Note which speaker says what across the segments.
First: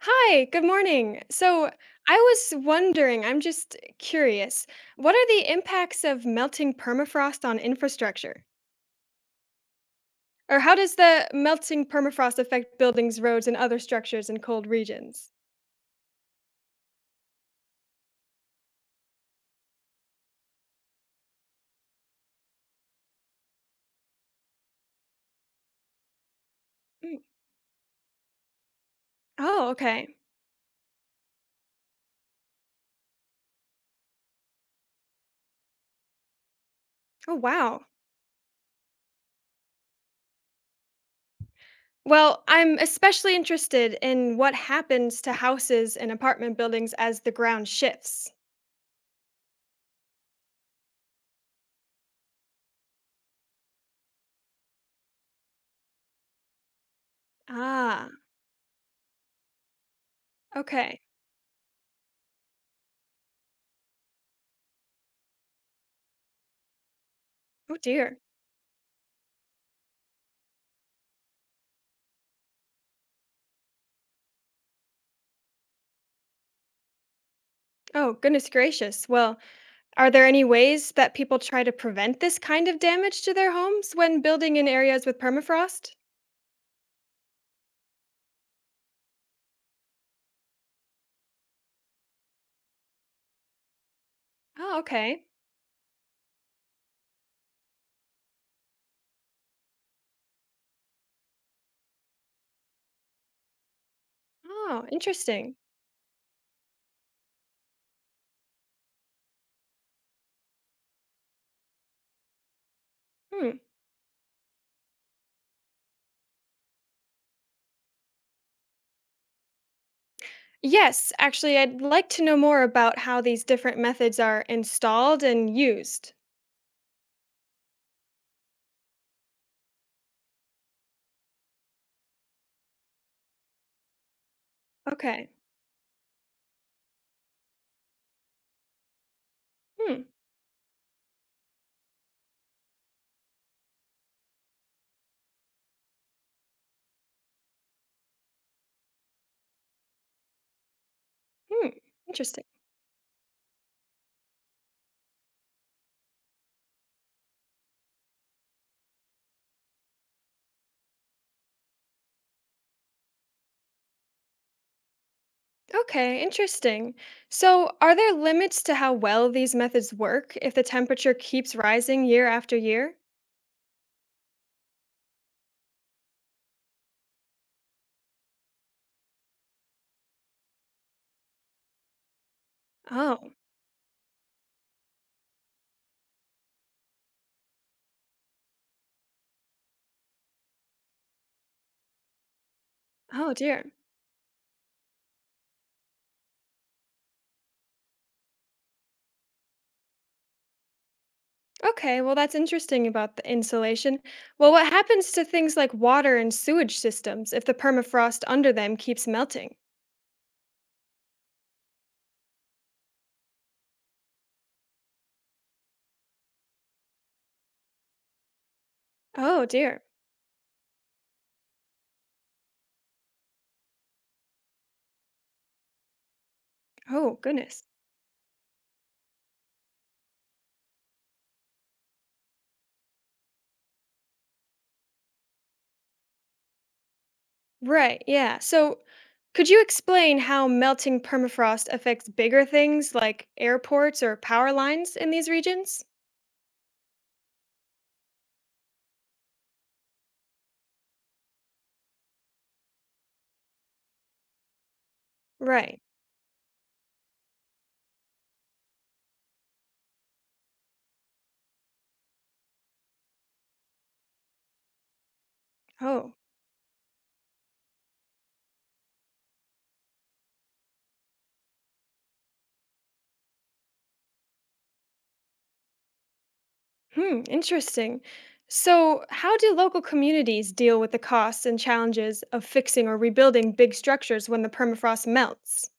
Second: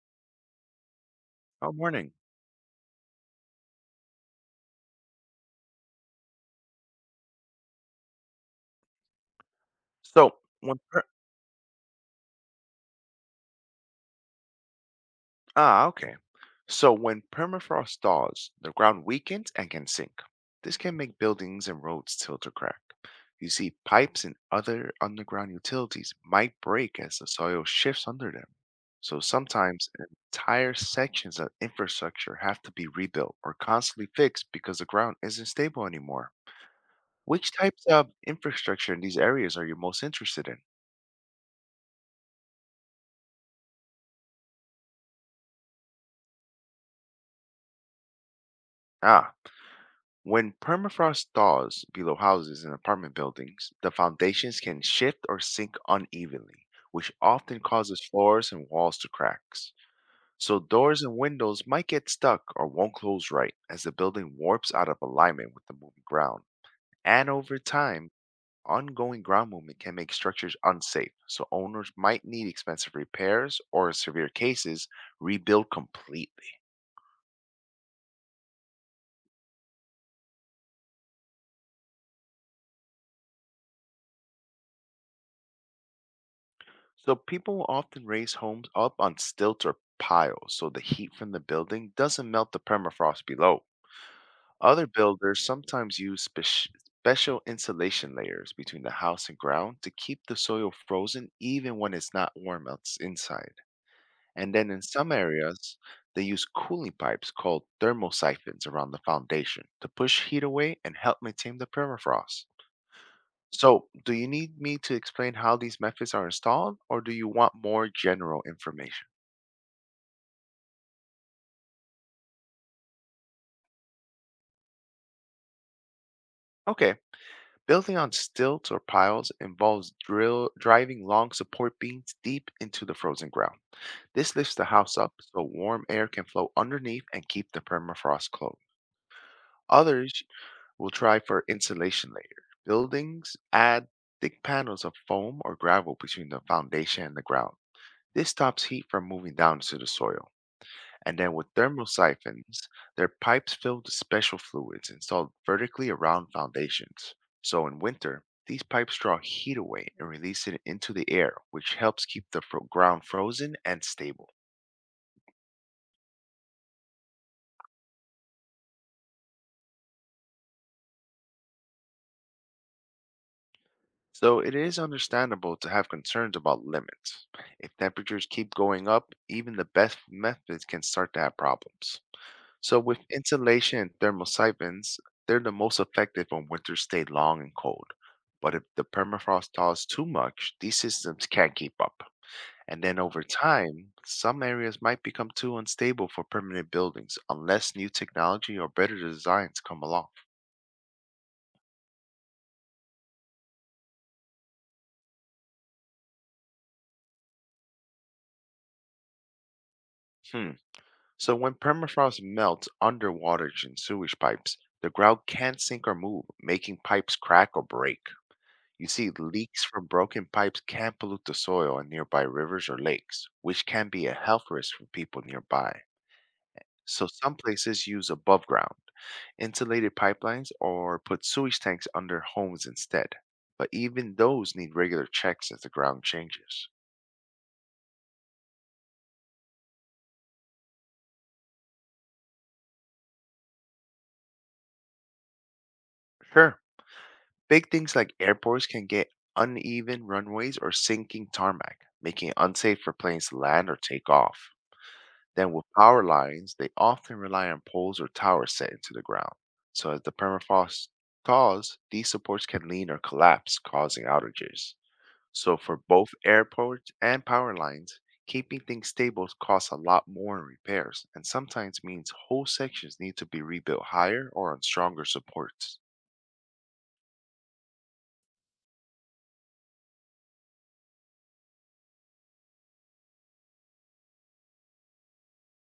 Speaker 1: Hi, good morning. So,
Speaker 2: Oh, morning.
Speaker 1: I was wondering, I'm just curious, what are the impacts of melting permafrost on infrastructure?
Speaker 2: So
Speaker 1: Or how
Speaker 2: when
Speaker 1: does
Speaker 2: per-
Speaker 1: the melting permafrost affect buildings, roads, and other structures in cold regions?
Speaker 2: ah okay, so when permafrost thaws, the ground weakens and can sink. This can make buildings and roads tilt or crack. You see, pipes and other underground utilities might break as
Speaker 1: Mm.
Speaker 2: the soil shifts under them. So
Speaker 1: Oh,
Speaker 2: sometimes
Speaker 1: okay.
Speaker 2: entire sections of infrastructure have to be rebuilt or constantly fixed because the ground isn't stable anymore.
Speaker 1: Oh,
Speaker 2: Which
Speaker 1: wow.
Speaker 2: types of infrastructure in these areas are you most interested in?
Speaker 1: Well, I'm especially interested in what happens to houses and apartment buildings as the ground shifts.
Speaker 2: Ah, When permafrost thaws below houses and apartment buildings, the foundations can shift or sink unevenly, which often causes
Speaker 1: Ah,
Speaker 2: floors and walls to crack. So doors
Speaker 1: okay.
Speaker 2: and windows might get stuck or won't close right as the building warps out of alignment with the moving ground. And over
Speaker 1: Oh,
Speaker 2: time,
Speaker 1: dear.
Speaker 2: ongoing ground movement can make structures unsafe, so owners might need expensive repairs or, in severe cases, rebuild completely.
Speaker 1: Oh, goodness gracious. Well, are there any ways that people try to prevent this kind of damage to their homes when building in areas with permafrost?
Speaker 2: So people often raise homes up on stilts or piles so the heat from the building doesn't melt the permafrost below.
Speaker 1: Oh,
Speaker 2: Other
Speaker 1: okay.
Speaker 2: builders sometimes use special insulation layers between the house and ground to keep the soil frozen even when it's not warm inside. And then in
Speaker 1: Oh,
Speaker 2: some
Speaker 1: interesting.
Speaker 2: areas, they use cooling pipes called thermosiphons around the foundation to push heat away and help maintain the permafrost.
Speaker 1: Hmm.
Speaker 2: So, do you need me to explain how these methods are installed, or do you want more general information?
Speaker 1: Yes, actually, I'd like to know more about how these different methods are installed and used.
Speaker 2: Okay, building on stilts or piles involves drill driving long support beams deep into the frozen ground. This lifts the house up
Speaker 1: Okay.
Speaker 2: so warm air can flow underneath and keep the permafrost closed.
Speaker 1: Hmm.
Speaker 2: Others will try for insulation layer. Buildings add thick panels of foam or gravel between the foundation and the ground. This stops heat from moving down to the soil. And then with
Speaker 1: Hmm.
Speaker 2: thermal
Speaker 1: Interesting.
Speaker 2: siphons, their pipes filled with special fluids installed vertically around foundations. So in winter, these pipes draw heat away and release it into the air, which helps keep the ground frozen and stable.
Speaker 1: Okay, interesting. So, are there limits to how well these methods work if the temperature keeps rising year after year?
Speaker 2: So it is understandable to have concerns about limits. If temperatures keep going up, even the best methods can start to have problems. So with
Speaker 1: Oh,
Speaker 2: insulation and thermosiphons, they're the most effective when winters stay long and cold. But if the permafrost thaws too much, these systems can't keep up. And then over
Speaker 1: oh dear.
Speaker 2: time, some areas might become too unstable for permanent buildings unless new technology or better designs come along.
Speaker 1: Okay, well, that's interesting about the insulation. Well, what happens to things like water and sewage systems if the permafrost under them keeps melting?
Speaker 2: Hmm. So when permafrost melts under waters and sewage pipes, the ground can't sink or move, making pipes crack or break. You see,
Speaker 1: Oh,
Speaker 2: leaks
Speaker 1: dear.
Speaker 2: from broken pipes can pollute the soil in nearby rivers or lakes, which can be a health risk for people nearby. So,
Speaker 1: Oh,
Speaker 2: some
Speaker 1: goodness.
Speaker 2: places use above ground, insulated pipelines, or put sewage tanks under homes instead. But even those need regular checks as the ground changes.
Speaker 1: Right, yeah. So, could you explain how melting permafrost affects bigger things like airports or power lines in these regions?
Speaker 2: Sure, big things like airports can get uneven runways or sinking tarmac, making it unsafe for planes to land or take off. Then with
Speaker 1: Right.
Speaker 2: power lines, they often rely on poles or towers set into the ground. So as the permafrost thaws, these supports can lean or collapse, causing outages. So for both
Speaker 1: Oh,
Speaker 2: airports and power lines, keeping things stable costs a lot more in repairs and sometimes means whole sections need to be rebuilt higher or on stronger supports.
Speaker 1: hmm, interesting. So, how do local communities deal with the costs and challenges of fixing or rebuilding big structures when the permafrost melts?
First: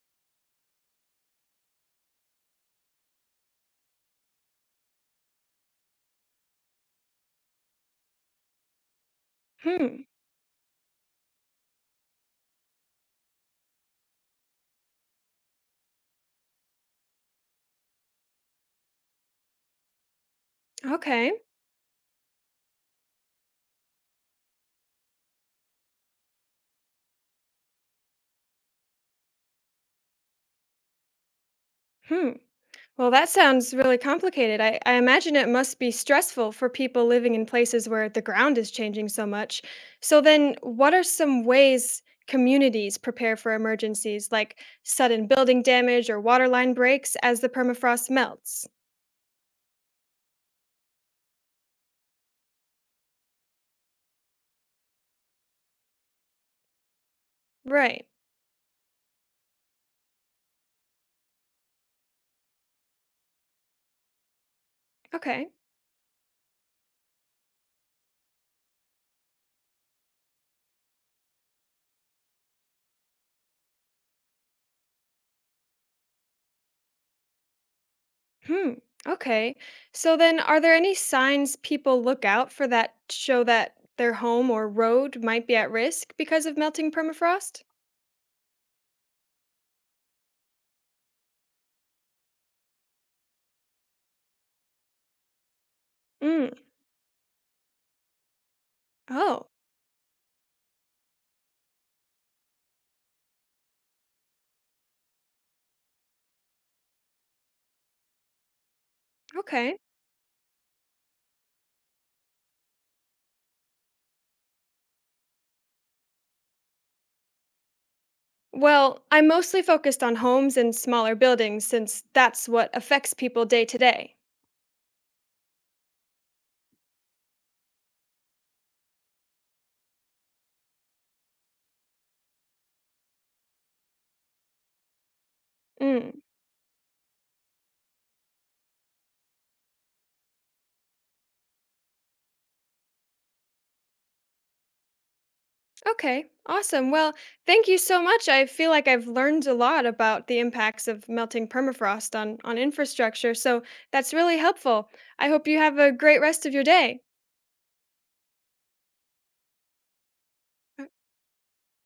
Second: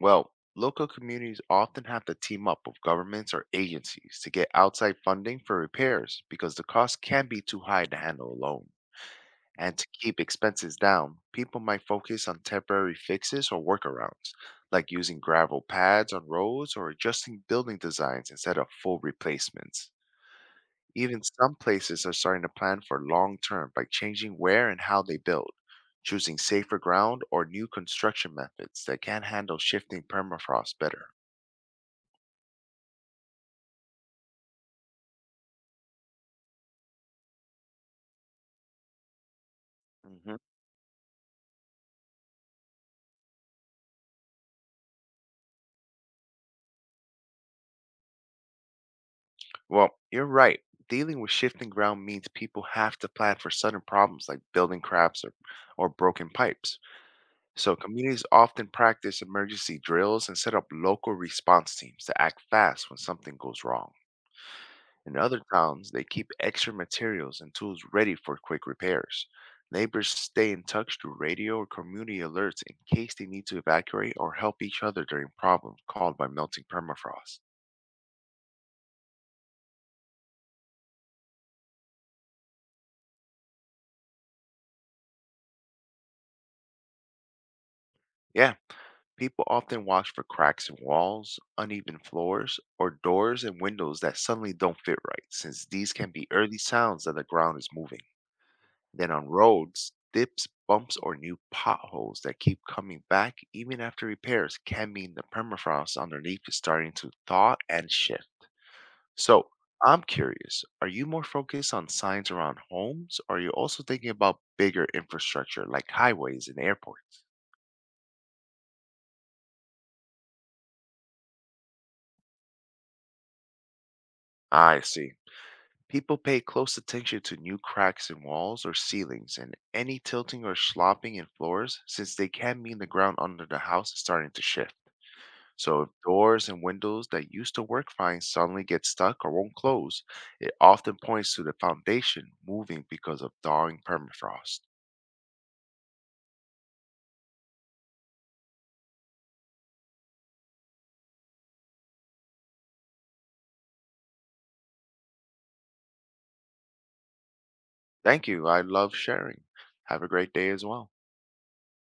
Speaker 2: Well, local communities often have to team up with governments or agencies to get outside funding for repairs because the cost can be too high to handle alone. And to
Speaker 1: Hmm.
Speaker 2: keep expenses down, people might focus on temporary fixes or workarounds, like using gravel pads on roads or adjusting building designs instead of full replacements. Even
Speaker 1: Okay.
Speaker 2: some places are starting to plan for long term by changing where and how they build, choosing safer ground or new construction methods that can handle shifting permafrost better.
Speaker 1: Hmm. Well, that sounds really complicated. I imagine it must be stressful for people living in places where the ground is changing so much. So,
Speaker 2: hmm
Speaker 1: then what are some ways communities prepare for emergencies like sudden building damage or water line breaks as the permafrost melts?
Speaker 2: Well, you're right. Dealing with shifting ground means people have to plan for sudden problems like building cracks or broken pipes. So,
Speaker 1: Right.
Speaker 2: communities often practice emergency drills and set up local response teams to act fast when something goes wrong. In other
Speaker 1: Okay.
Speaker 2: towns, they keep extra materials and tools ready for quick repairs. Neighbors stay in touch through radio or community alerts in case they need to evacuate or help each other during problems caused by melting permafrost.
Speaker 1: Hmm. Okay. So, then are there any signs people look out for that show that their home or road might be at risk because of melting permafrost?
Speaker 2: Yeah, people often watch for cracks in walls, uneven floors, or doors and windows that suddenly don't fit right, since these can be
Speaker 1: Mm.
Speaker 2: early signs that the ground is moving. Then on
Speaker 1: Oh,
Speaker 2: roads, dips, bumps, or new potholes that keep coming back even after repairs can mean the permafrost underneath is starting to thaw and shift. So
Speaker 1: okay.
Speaker 2: I'm curious, are you more focused on signs around homes or are you also thinking about bigger infrastructure like highways and airports?
Speaker 1: Well, I'm mostly focused on homes and smaller buildings since that's what affects people day to day.
Speaker 2: I see. People pay close attention to new cracks in walls or ceilings and any tilting or slopping in floors since they can mean the ground under the house is starting to shift. So if
Speaker 1: Mm,
Speaker 2: doors and windows that used to work fine suddenly get stuck or won't close, it often points to the foundation moving because of thawing permafrost.
Speaker 1: okay, awesome. Well, thank you so much. I feel like I've learned a lot about the impacts of melting permafrost on infrastructure, so that's really helpful. I hope you have a great rest of your day.
Speaker 2: Thank you. I love sharing. Have a great day as well.